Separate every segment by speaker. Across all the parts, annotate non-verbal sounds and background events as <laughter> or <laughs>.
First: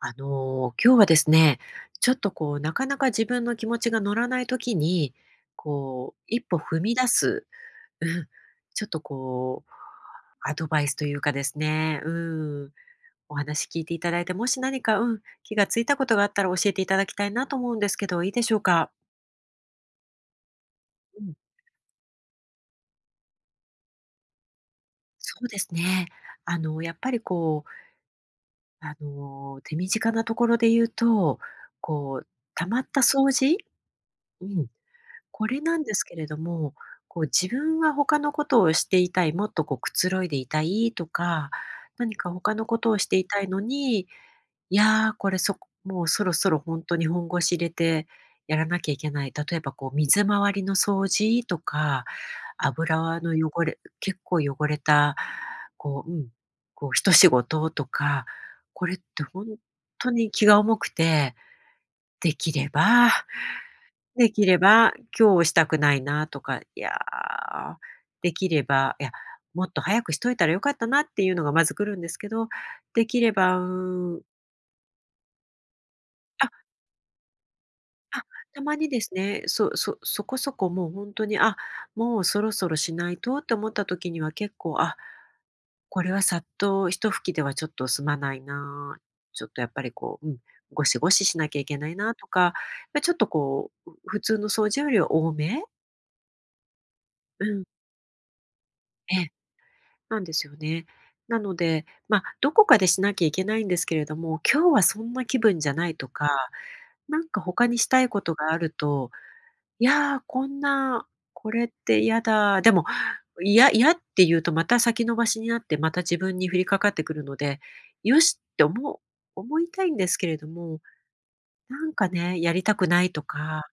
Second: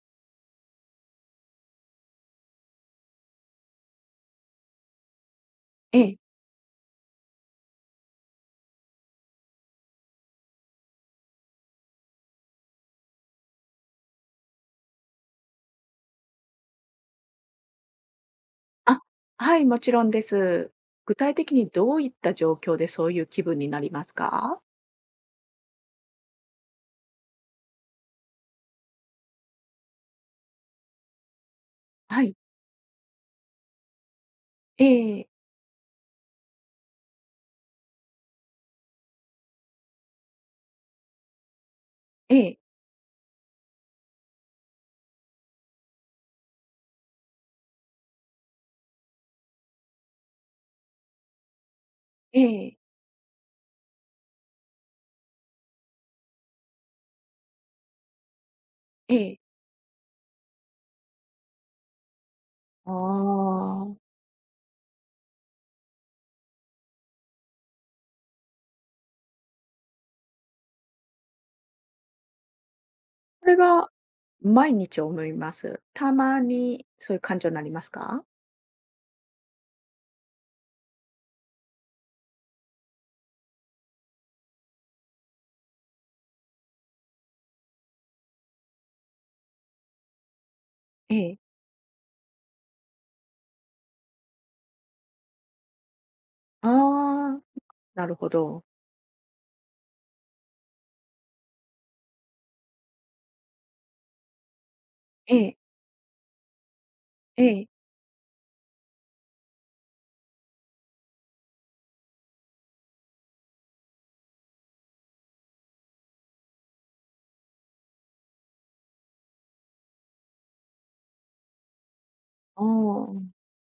Speaker 1: 今日はですね、ちょっとなかなか自分の気持ちが乗らない時に、
Speaker 2: ええ。
Speaker 1: 一歩踏み出す、うん、ちょっとアドバイスというかですね、お話聞いていただいて、もし何か、気がついたことがあったら教えていただきたいなと思うんですけど、いいでしょうか？
Speaker 2: あ、はい、もちろんです。具
Speaker 1: う
Speaker 2: 体
Speaker 1: ん、
Speaker 2: 的にどういった状況でそういう気分になりますか？
Speaker 1: そうですね。やっぱり手短なところで言うと、こ
Speaker 2: は
Speaker 1: う、
Speaker 2: い。
Speaker 1: たまった掃除？うん。
Speaker 2: えええ
Speaker 1: これなんですけれども、こう自分は他のことをしていたい、もっとこうくつろいでいたいとか、何か
Speaker 2: え
Speaker 1: 他のことをしていたいのに、いや、そこもうそろそろほんとに本腰入れてやらなきゃいけない。例えばこう水回りの掃除とか、
Speaker 2: ええ
Speaker 1: 油の汚れ結構汚れた、こう、うん、こう一仕事とか、これっ
Speaker 2: え
Speaker 1: て
Speaker 2: え。
Speaker 1: ほんとに気が重くて、できれ
Speaker 2: あ
Speaker 1: ば
Speaker 2: あ。
Speaker 1: できれば、今日したくないなとか、いやー、できれば、いや、もっと早くしといたらよかったなっていうのがまず来るんですけど、できれ
Speaker 2: それ
Speaker 1: ば、う
Speaker 2: が
Speaker 1: ーん、
Speaker 2: 毎日思います。たま
Speaker 1: あ、
Speaker 2: にそういう感情になります
Speaker 1: あ、
Speaker 2: か？
Speaker 1: たまにですね、そこそこもう本当に、もうそろそろしないとって思った時には結構、これはさっと一吹きではちょっと済まないな、ちょっとやっぱりゴシゴ
Speaker 2: え
Speaker 1: シし
Speaker 2: え。
Speaker 1: なきゃいけないなとか、ま、ちょっと普通の掃除よりは多め
Speaker 2: ああ、
Speaker 1: うん、
Speaker 2: なるほど。
Speaker 1: ええ。なんですよね。なので、まあ、どこかでしなきゃいけないんですけれども、今日はそんな
Speaker 2: え
Speaker 1: 気
Speaker 2: え
Speaker 1: 分じゃないとか、なんか
Speaker 2: ええ。
Speaker 1: 他にしたいことがあると、いや、こんな、これって嫌だ、でも、いや嫌って言うとまた先延ばしになって、また自分に降りかかってくるので、よしって思いたいんですけれども、なんかね、やり
Speaker 2: あ
Speaker 1: たくないと
Speaker 2: あ。
Speaker 1: か、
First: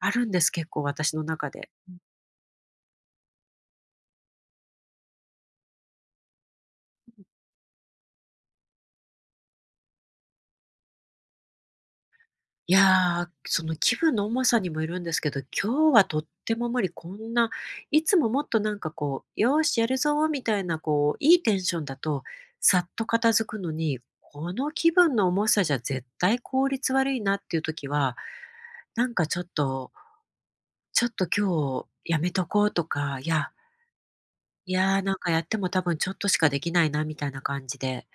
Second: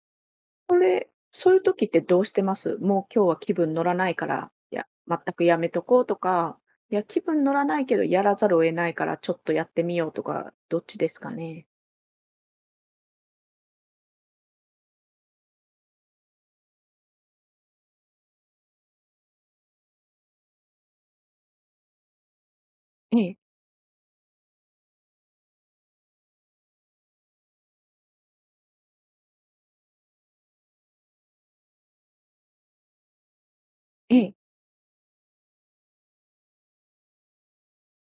Speaker 1: あるんです、結構私の中
Speaker 2: そういう
Speaker 1: で。
Speaker 2: 時ってどうしてます？もう今日は気分乗らないから、いや、全くやめとこうとか、いや、気分乗らないけどやらざるを得ないからちょっとやってみようとか、どっちですかね？
Speaker 1: いやー、その気分の重さにもよるんですけど、今日はとっても無理、こんないつももっとなんかよーしやるぞーみたいないいテンションだと、さっと
Speaker 2: え
Speaker 1: 片
Speaker 2: え、
Speaker 1: 付くのに、この気分の重さじゃ絶対効率悪いなっていう時は、なんかちょっと、ちょっと今日やめとこうとか、いや、
Speaker 2: ええ。
Speaker 1: いや、なんかやっても多分ちょっとしかできないなみたいな感じで、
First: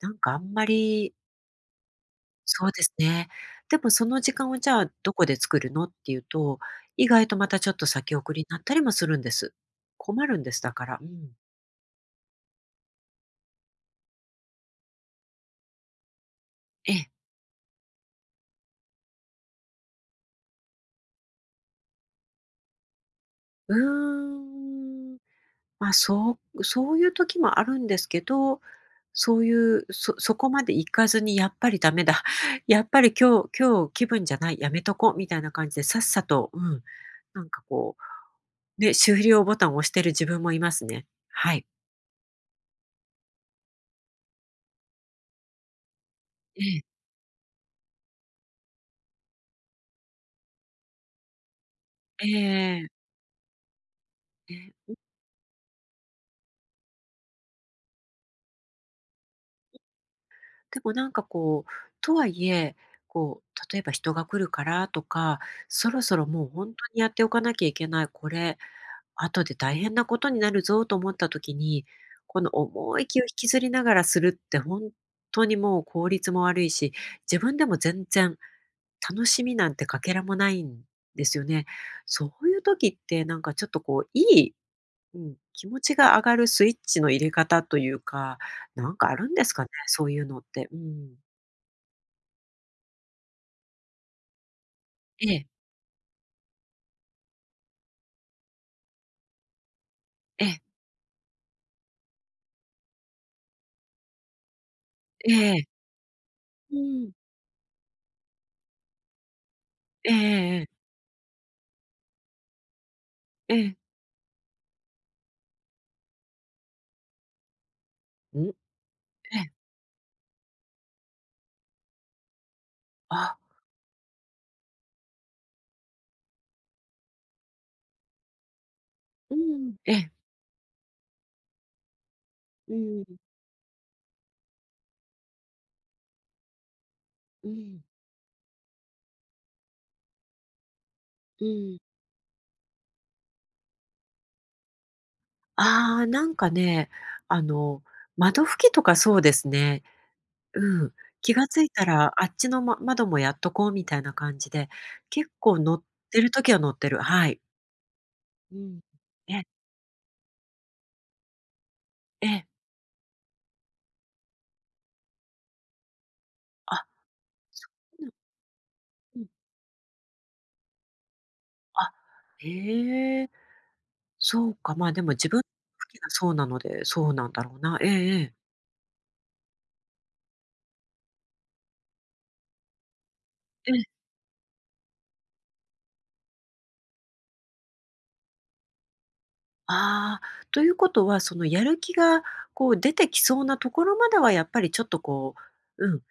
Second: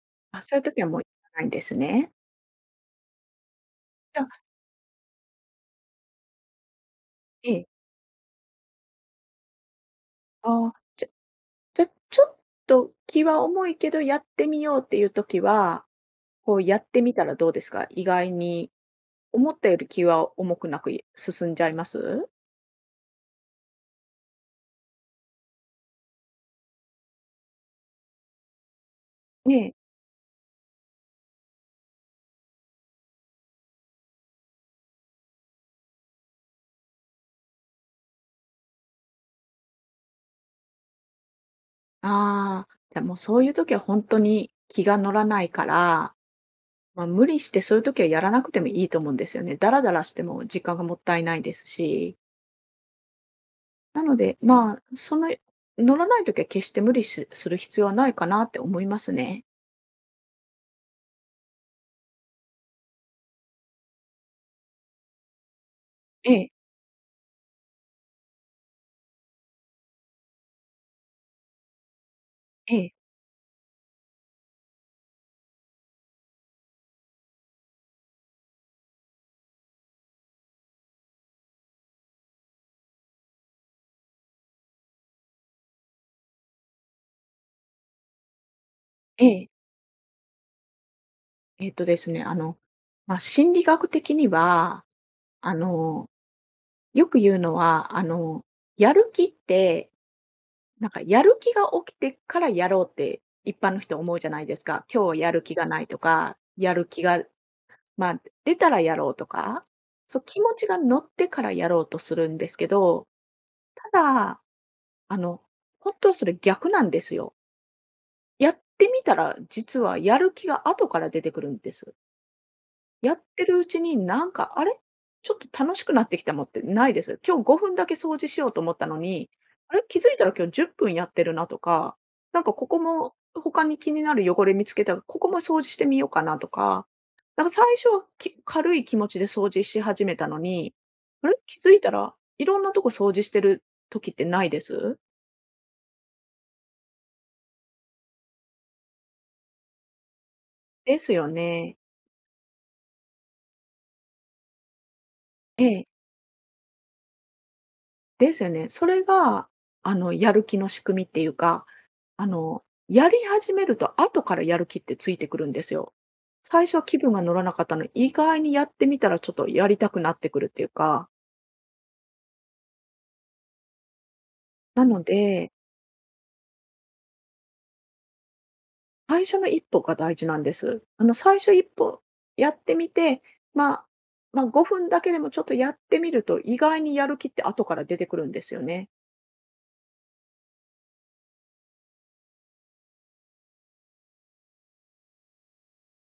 Speaker 1: なんかあ
Speaker 2: あ、
Speaker 1: ん
Speaker 2: そういう
Speaker 1: ま
Speaker 2: 時はもう行
Speaker 1: り
Speaker 2: かないんですね。
Speaker 1: そうですね。でもそ
Speaker 2: じ
Speaker 1: の
Speaker 2: ゃ
Speaker 1: 時間をじゃあどこで作るのっていうと、意外とま
Speaker 2: え
Speaker 1: た
Speaker 2: え、
Speaker 1: ちょっと先送りになったりもするんです。困るんです、
Speaker 2: ああ、
Speaker 1: だから。う
Speaker 2: じゃ
Speaker 1: ん。
Speaker 2: じゃ、ちょっと気は重いけどやってみようっていう時は、こうやっ
Speaker 1: え
Speaker 2: て
Speaker 1: え。
Speaker 2: みたらどうですか？意外に思ったより気は重くなく、い進んじゃいます？
Speaker 1: うーん。ま、そういう時もあるんですけど、そうい
Speaker 2: ええ。
Speaker 1: う、そそこまで行かずにやっぱりダメだ、<laughs> やっぱり今日気分じゃない、やめとこうみたいな感じでさっさと、なんかね、終了ボタンを押してる自分もいますね。はい。
Speaker 2: ああ、じゃあもうそういう時は本当に気が乗らないから、
Speaker 1: ええ。
Speaker 2: まあ、無理してそういう時はやらなくてもいいと思うんですよね。ダラダラしても時間がもったいないですし。
Speaker 1: ええ。
Speaker 2: なので、
Speaker 1: え
Speaker 2: まあ、
Speaker 1: え。
Speaker 2: その乗らない時は決して無理しする必要はないかなって思いますね。
Speaker 1: でもなんかとはいえ、例えば人が来るからとか、そろそろ
Speaker 2: え
Speaker 1: もう
Speaker 2: え、
Speaker 1: 本当にやっておかなきゃいけない、これ、後で大変なことになるぞと思った時に、この
Speaker 2: ええ、
Speaker 1: 重い気を引きずりながらするって本当にもう効率も悪いし、自分でも全然楽しみなんてかけらもないんですよね。そういう時ってなんかちょっとこう、いい、うん、気持ちが上がるスイッチの入れ方というか、なんかあ
Speaker 2: え
Speaker 1: るんで
Speaker 2: え。
Speaker 1: すかね、そういうのって。うん。
Speaker 2: えっとですね、あの、まあ、心理学的には、
Speaker 1: ええ、
Speaker 2: あの、よく言うのは、やる気って
Speaker 1: ええ、
Speaker 2: なんかやる気が起きてからやろうって一般の人思うじゃないですか。今日はや
Speaker 1: え
Speaker 2: る
Speaker 1: え
Speaker 2: 気
Speaker 1: え
Speaker 2: がな
Speaker 1: え。
Speaker 2: いとか、や
Speaker 1: う
Speaker 2: る気
Speaker 1: ーん。
Speaker 2: が、まあ、出たらやろうとか、
Speaker 1: えええ
Speaker 2: そう、気持
Speaker 1: ええ
Speaker 2: ちが
Speaker 1: え、
Speaker 2: 乗ってからやろうとするんですけど、ただ、あの、本当はそれ逆なんですよ。
Speaker 1: うん、
Speaker 2: や
Speaker 1: え
Speaker 2: ってみたら、
Speaker 1: え、
Speaker 2: 実はやる気が後から出てくるんです。やっ
Speaker 1: あ、
Speaker 2: てるうちに、なんか、あれ、ちょっと楽しくなってきたもんってないです。今日5分だけ掃除しようと思ったのに、
Speaker 1: う
Speaker 2: あ
Speaker 1: ん。
Speaker 2: れ、
Speaker 1: ええ
Speaker 2: 気づ
Speaker 1: ええ
Speaker 2: いたら今日10分やってるなとか、なんかこ
Speaker 1: う
Speaker 2: こも
Speaker 1: ん、
Speaker 2: 他に気になる汚れ見つけたら、ここも掃除してみようかなとか、なん
Speaker 1: う
Speaker 2: か最
Speaker 1: ん、
Speaker 2: 初はき軽い気持ちで掃除し始めたのに、あれ、
Speaker 1: う
Speaker 2: 気づい
Speaker 1: ん。
Speaker 2: たらいろんなとこ掃除してる時ってないです？
Speaker 1: ああ、なんかね、あの、窓拭きとかそうですね。うん、
Speaker 2: ですよ
Speaker 1: 気がつい
Speaker 2: ね。
Speaker 1: たらあっちの、窓もやっとこうみたいな感じで、結構
Speaker 2: え
Speaker 1: 乗っ
Speaker 2: え。
Speaker 1: てる時は乗ってる、はい。
Speaker 2: ですよ
Speaker 1: う
Speaker 2: ね。
Speaker 1: ん。
Speaker 2: それ
Speaker 1: ええ、
Speaker 2: が、やる気の仕組みっていうか、
Speaker 1: え
Speaker 2: やり始めると後からやる気ってついてくるんですよ。最初は
Speaker 1: あ、
Speaker 2: 気分が乗らなかっ
Speaker 1: そ
Speaker 2: たの、
Speaker 1: うな
Speaker 2: 意外にやってみたら
Speaker 1: うん、
Speaker 2: ちょっとやりたくなってくるっていうか、
Speaker 1: あ、へえ、そうか、
Speaker 2: な
Speaker 1: まあ、で
Speaker 2: の
Speaker 1: も自分拭
Speaker 2: で、
Speaker 1: きがそうなので、そうなんだろうな。ええ。
Speaker 2: 最初の一歩が大事なんです。あの、最初一歩やってみて、ま
Speaker 1: ええ。
Speaker 2: あ、まあ、5分だけでもちょっとやってみると、意外にやる気って後から出てくるんですよね。
Speaker 1: ああ、ということは、そのやる気が出てきそうなところまではやっぱりちょっとう、うん、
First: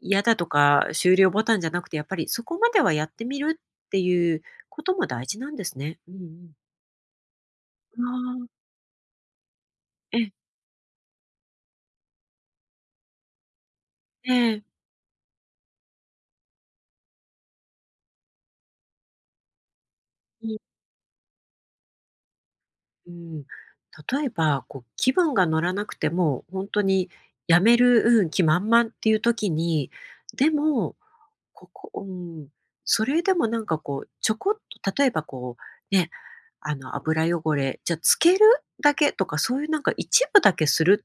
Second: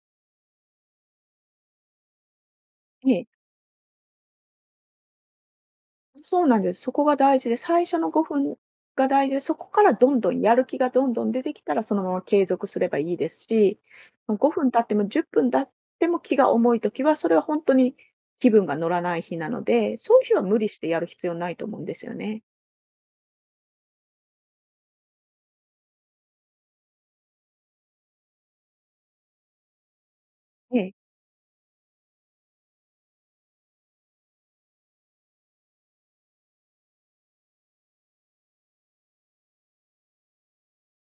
Speaker 1: 嫌だとか終了ボタンじゃなくて、やっぱりそこまではやってみるっていうことも大事なんですね。うんう
Speaker 2: そう
Speaker 1: ん。
Speaker 2: なんです。そこが大事で、最初
Speaker 1: あ
Speaker 2: の5分
Speaker 1: あ、
Speaker 2: が大事で、そこからど
Speaker 1: え
Speaker 2: んど
Speaker 1: え、
Speaker 2: んやる気がどんどん出てきたら、そのまま継続すればいいですし、
Speaker 1: え
Speaker 2: ま、5
Speaker 1: え、
Speaker 2: 分経っても10分経っても気が重い時は、それは本当に気分が乗らない日なので、そういう日は
Speaker 1: う
Speaker 2: 無
Speaker 1: ん、
Speaker 2: 理してやる必要ないと思うんですよね。
Speaker 1: うん。例えば、こう気分が乗らなくても、本当にやめる、うん、気満々っていう時に、で
Speaker 2: ええ、
Speaker 1: もここうん。それでもなんかちょこっと例えばね、油汚れ、じゃ、つけるだけとか、そういうなんか一部だけする、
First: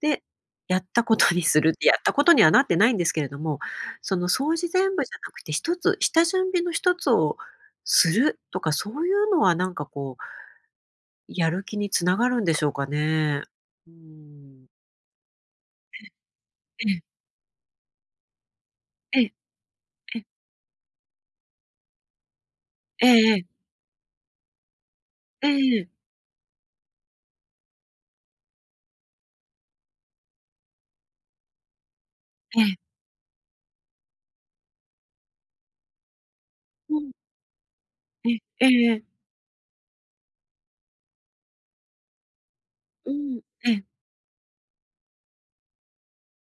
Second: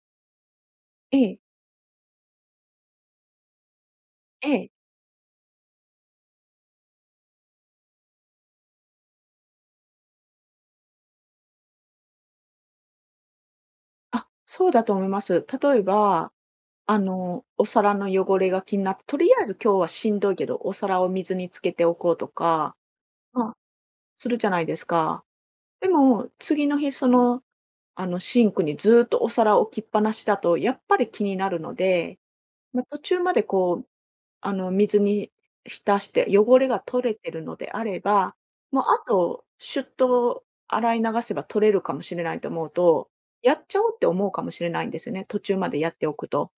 Speaker 1: で、
Speaker 2: ええ。
Speaker 1: やったことにはなってないんですけれども、その
Speaker 2: え
Speaker 1: 掃除
Speaker 2: え。
Speaker 1: 全部じゃなくて、一つ下準備の一つをするとか、そういうのはなんかやる気につながるんでしょうかね。う
Speaker 2: あ、
Speaker 1: ん。
Speaker 2: そうだと思います。例えば、
Speaker 1: ええ、
Speaker 2: お皿の汚れが気になって、と
Speaker 1: え
Speaker 2: り
Speaker 1: え、
Speaker 2: あえず今日はしん
Speaker 1: ええ、
Speaker 2: どいけど、お皿を水につけておこうとか、
Speaker 1: ええ、
Speaker 2: まあ、するじゃないですか。
Speaker 1: ええ、
Speaker 2: でも、次の日、その、シンクにずーっとお皿を置きっぱなしだと、やっぱり気になるので、
Speaker 1: ええ、
Speaker 2: まあ、途中までこう、水に浸して汚れが
Speaker 1: う
Speaker 2: 取
Speaker 1: ん、
Speaker 2: れてるのであれ
Speaker 1: え、
Speaker 2: ば、
Speaker 1: ええ
Speaker 2: もう
Speaker 1: え
Speaker 2: あ
Speaker 1: え、
Speaker 2: と、シュッと洗い流せば取れるかもしれないと思うと、
Speaker 1: うん、
Speaker 2: やっ
Speaker 1: え
Speaker 2: ちゃ
Speaker 1: え。
Speaker 2: おうって思うかもしれないんですよね、途中までやっておくと。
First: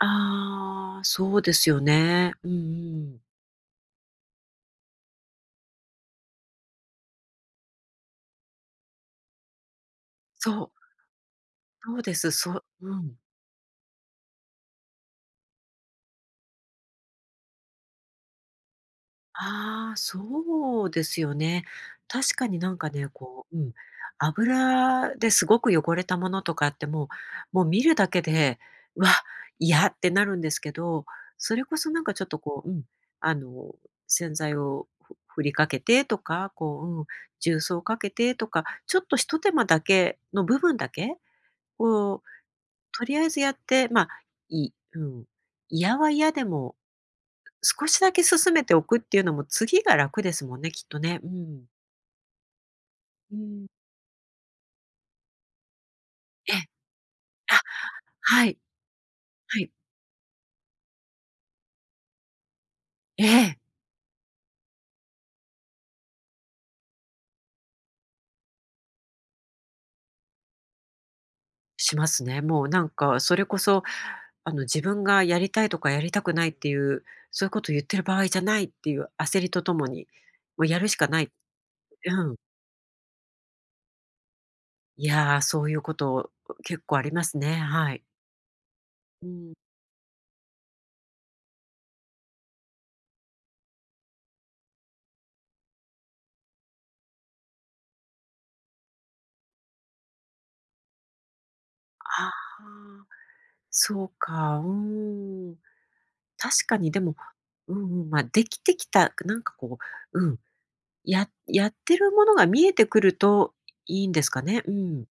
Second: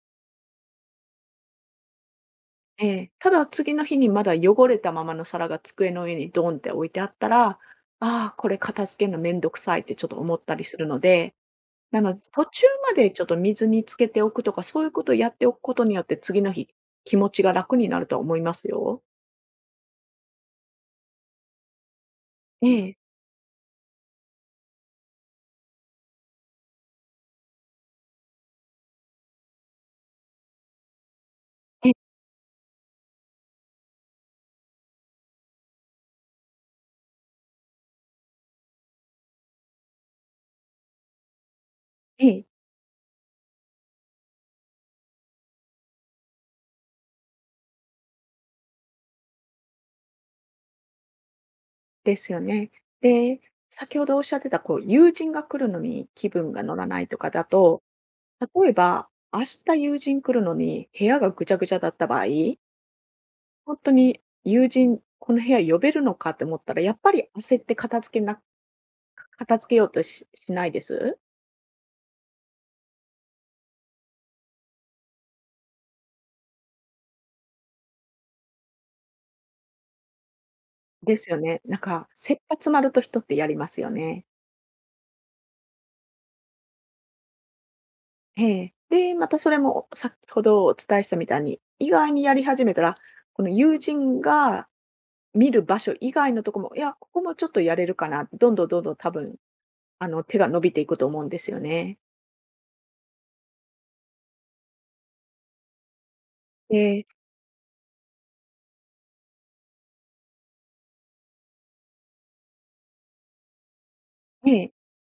Speaker 1: ああ、そうですよね。うんう
Speaker 2: ええ、
Speaker 1: ん。
Speaker 2: ただ次の日にまだ汚れたままの皿が机の上にドンって置いてあったら、ああ、これ片付けるのめんどくさいってちょっと思っ
Speaker 1: そ
Speaker 2: たり
Speaker 1: う、
Speaker 2: するので
Speaker 1: そ
Speaker 2: な
Speaker 1: う
Speaker 2: の
Speaker 1: で
Speaker 2: で、
Speaker 1: す。
Speaker 2: 途
Speaker 1: そう
Speaker 2: 中ま
Speaker 1: う
Speaker 2: で
Speaker 1: ん。
Speaker 2: ちょっと水につけておくとか、そういうことをやっておくことによって、次の日、気持ちが楽になるとは思いますよ。
Speaker 1: ああ、そうですよね。確かに
Speaker 2: え
Speaker 1: なんか
Speaker 2: え。
Speaker 1: ね、油ですごく汚れたものとかってもう見るだけで、「わ、嫌」ってなるんですけど、それこ
Speaker 2: え
Speaker 1: そなん
Speaker 2: え、
Speaker 1: かちょっとあの、洗剤を振りかけてとか、重曹をかけてとか、ちょっとひと手間だけの部分だけこう、
Speaker 2: ええ、
Speaker 1: とりあえずやって、まあ、いうん、嫌は嫌でも、少しだけ進めておくっていうのも次が楽ですもんね、きっとね。うん。
Speaker 2: ですよね。
Speaker 1: う
Speaker 2: で、
Speaker 1: ん。
Speaker 2: 先ほどおっしゃってた、こう、友人が来るのに気分
Speaker 1: え
Speaker 2: が
Speaker 1: え。
Speaker 2: 乗らないとかだ
Speaker 1: あ、
Speaker 2: と、
Speaker 1: はい。
Speaker 2: 例えば、明
Speaker 1: は
Speaker 2: 日
Speaker 1: い。
Speaker 2: 友人来るのに部屋がぐちゃぐちゃだった場合、
Speaker 1: ええ、
Speaker 2: 本当に友人、この部屋呼べるのかって思ったら、やっぱり焦って片付けな片付けようとししないです？
Speaker 1: しますね。もうなんかそれこそ、自分がやりたいとかやりたくないっていう、そういうこと言ってる場合じゃないっていう焦りとともに、もうやるしか
Speaker 2: で
Speaker 1: な
Speaker 2: す
Speaker 1: い。
Speaker 2: よね。なんか、
Speaker 1: うん。
Speaker 2: 切羽詰まると人ってやりますよね。
Speaker 1: いやー、そういうこと結構ありますね。はい。
Speaker 2: ええ。で、
Speaker 1: う
Speaker 2: またそ
Speaker 1: ん。
Speaker 2: れも先ほどお伝えしたみたいに、意外にやり始めたら、この友人が見る場所以外のとこも、いや、ここもちょっとやれるかな、どんどんどんどん多分、手が伸びていくと思うんですよね。
Speaker 1: ああ。そうか、うん。確
Speaker 2: で
Speaker 1: かに
Speaker 2: え
Speaker 1: でも、
Speaker 2: え。
Speaker 1: うんうん、まあ、できてきた、なんかう、うん、やってるものが見えてくるといいんですかね？うん。うん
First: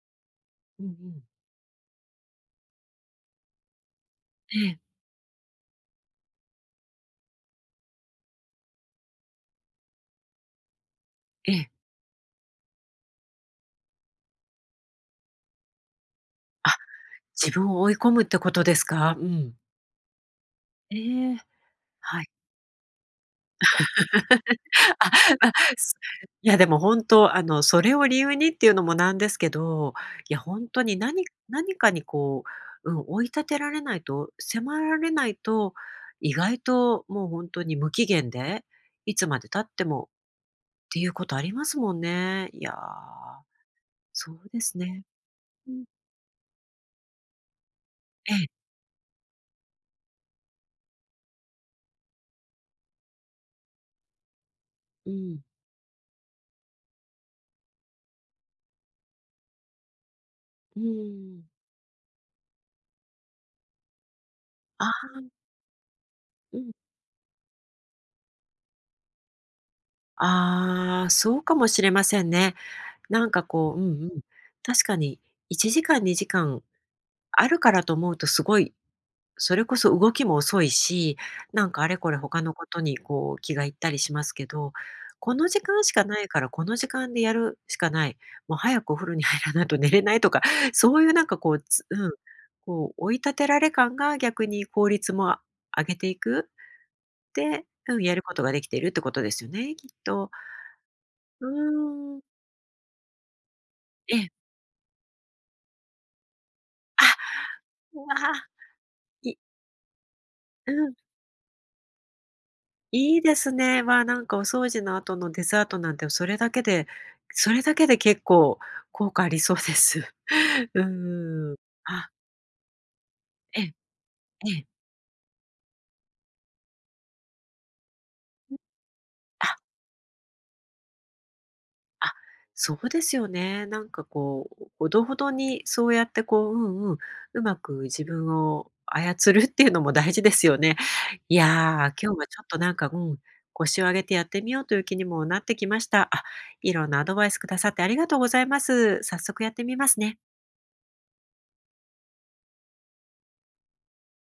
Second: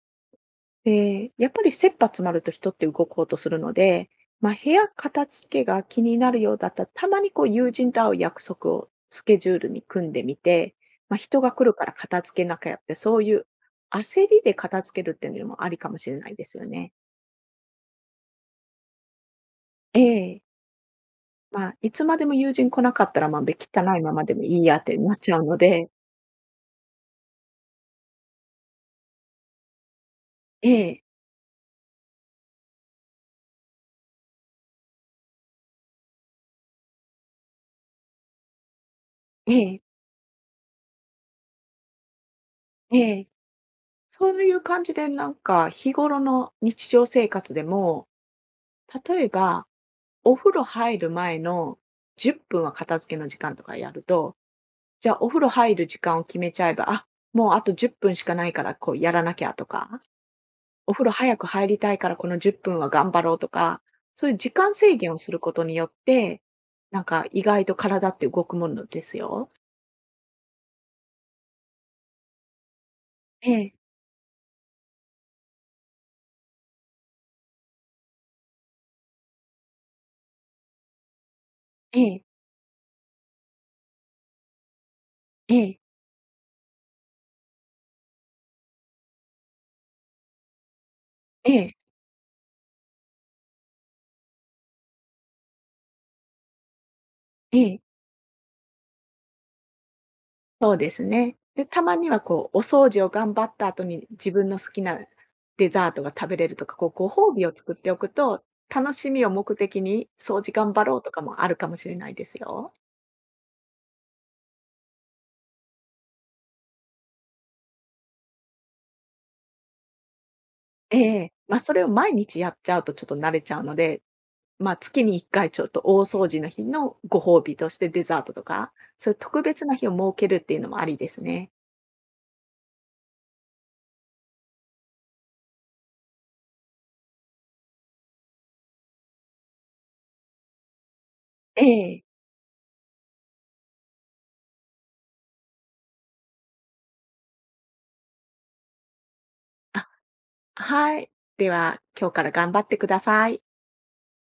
Speaker 1: うん。
Speaker 2: で、やっぱり切羽詰まると人って動こうとするので、まあ、
Speaker 1: え
Speaker 2: 部
Speaker 1: え、
Speaker 2: 屋片付けが気になるようだったら、たまにこう友人と会う約束をスケジュールに組んでみて、まあ、人が
Speaker 1: え
Speaker 2: 来
Speaker 1: え。
Speaker 2: るから片付けなきゃって、そういう焦りで片付けるっていうのもありかもしれないですよ
Speaker 1: あ、
Speaker 2: ね。
Speaker 1: 自分を追い込むってことですか？うん。
Speaker 2: ええ。
Speaker 1: ええ、
Speaker 2: まあ、いつま
Speaker 1: は
Speaker 2: で
Speaker 1: い。
Speaker 2: も友人来なかったら、まあ、べ汚いままでもいいやって
Speaker 1: <laughs> あ、
Speaker 2: なっちゃう
Speaker 1: ま、
Speaker 2: ので、
Speaker 1: すいや、でも本当、それを理由にっていうのもなんですけど、いや、本
Speaker 2: え
Speaker 1: 当に
Speaker 2: え、
Speaker 1: 何かに追い立てられないと、迫られないと、意外ともう本当に無期限で、いつまで
Speaker 2: え
Speaker 1: 経っ
Speaker 2: え、
Speaker 1: てもっていうことありますもんね。いや、
Speaker 2: ええ。そ
Speaker 1: そ
Speaker 2: う
Speaker 1: う
Speaker 2: い
Speaker 1: で
Speaker 2: う
Speaker 1: す
Speaker 2: 感じ
Speaker 1: ね。
Speaker 2: でなんか
Speaker 1: うん。
Speaker 2: 日頃の日常生活でも、
Speaker 1: ええ、
Speaker 2: 例えばお風呂入る前の10分は片付けの時間とかやると、じ
Speaker 1: う
Speaker 2: ゃあお
Speaker 1: ん、
Speaker 2: 風呂入る時間を決めちゃえば、あ、もうあと10分しかないからこうやらなきゃとか、
Speaker 1: う
Speaker 2: お風呂早
Speaker 1: ーん。
Speaker 2: く入りたいからこの10分は頑張ろうとか、そういう時間
Speaker 1: あ、
Speaker 2: 制限をすることによって、
Speaker 1: うん。
Speaker 2: なんか意外と体って動くものですよ。
Speaker 1: ああ、そうかもしれませんね。なんか
Speaker 2: ええ、
Speaker 1: うんうん、確かに1時間、2時間あるからと思うとすごい、それこそ動きも遅いし、なんかあれ
Speaker 2: え
Speaker 1: これ
Speaker 2: え、
Speaker 1: 他のことに気がいったりしますけど、この
Speaker 2: え
Speaker 1: 時
Speaker 2: え、
Speaker 1: 間しかないからこの時間でやるしかない、もう早くお風呂に入らないと寝れないとか、<laughs> そういうなんか
Speaker 2: え
Speaker 1: こう、
Speaker 2: え、
Speaker 1: つうん、こう追い立てられ感が逆に効率も上げていく。
Speaker 2: え
Speaker 1: で、
Speaker 2: え。
Speaker 1: やることができているってことですよね、きっと。
Speaker 2: そうですね。
Speaker 1: う
Speaker 2: で、たまに
Speaker 1: ー
Speaker 2: は
Speaker 1: ん。
Speaker 2: こう、お掃除を頑張った後に
Speaker 1: ええ。
Speaker 2: 自分の好きなデザートが食べれるとか、こう、
Speaker 1: あ、
Speaker 2: ご褒美を作ってお
Speaker 1: うわ、
Speaker 2: くと、楽しみを
Speaker 1: い
Speaker 2: 目的に掃除
Speaker 1: う
Speaker 2: 頑張
Speaker 1: ん。
Speaker 2: ろうとかもあるかもしれないですよ。
Speaker 1: いいですね。まあなんかお掃除の後のデザートなんて、それだけで結構効果ありそうです。<laughs> う
Speaker 2: ええ。
Speaker 1: ー
Speaker 2: ま
Speaker 1: ん。
Speaker 2: あ、それを
Speaker 1: あ、
Speaker 2: 毎日やっちゃうとちょっと慣れちゃう
Speaker 1: ええ、
Speaker 2: ので、
Speaker 1: ええ。
Speaker 2: まあ、月に1回ちょっと大掃除の日のご褒美としてデザートとか、そういう特
Speaker 1: あ、
Speaker 2: 別な日を設けるっていうのもありですね。
Speaker 1: あ、そうですよね。なんかほどほどにそうやってうんうん、うまく自分を操るっていうのも大事ですよね。いや、ー
Speaker 2: ええ。
Speaker 1: 今日はちょっとなんか、腰を上げてやってみようという気にもなってきました。あ、いろんなアドバイスくださってありがとうございます。早速やってみ
Speaker 2: あ、
Speaker 1: ますね。
Speaker 2: はい。では、今日から頑張ってください。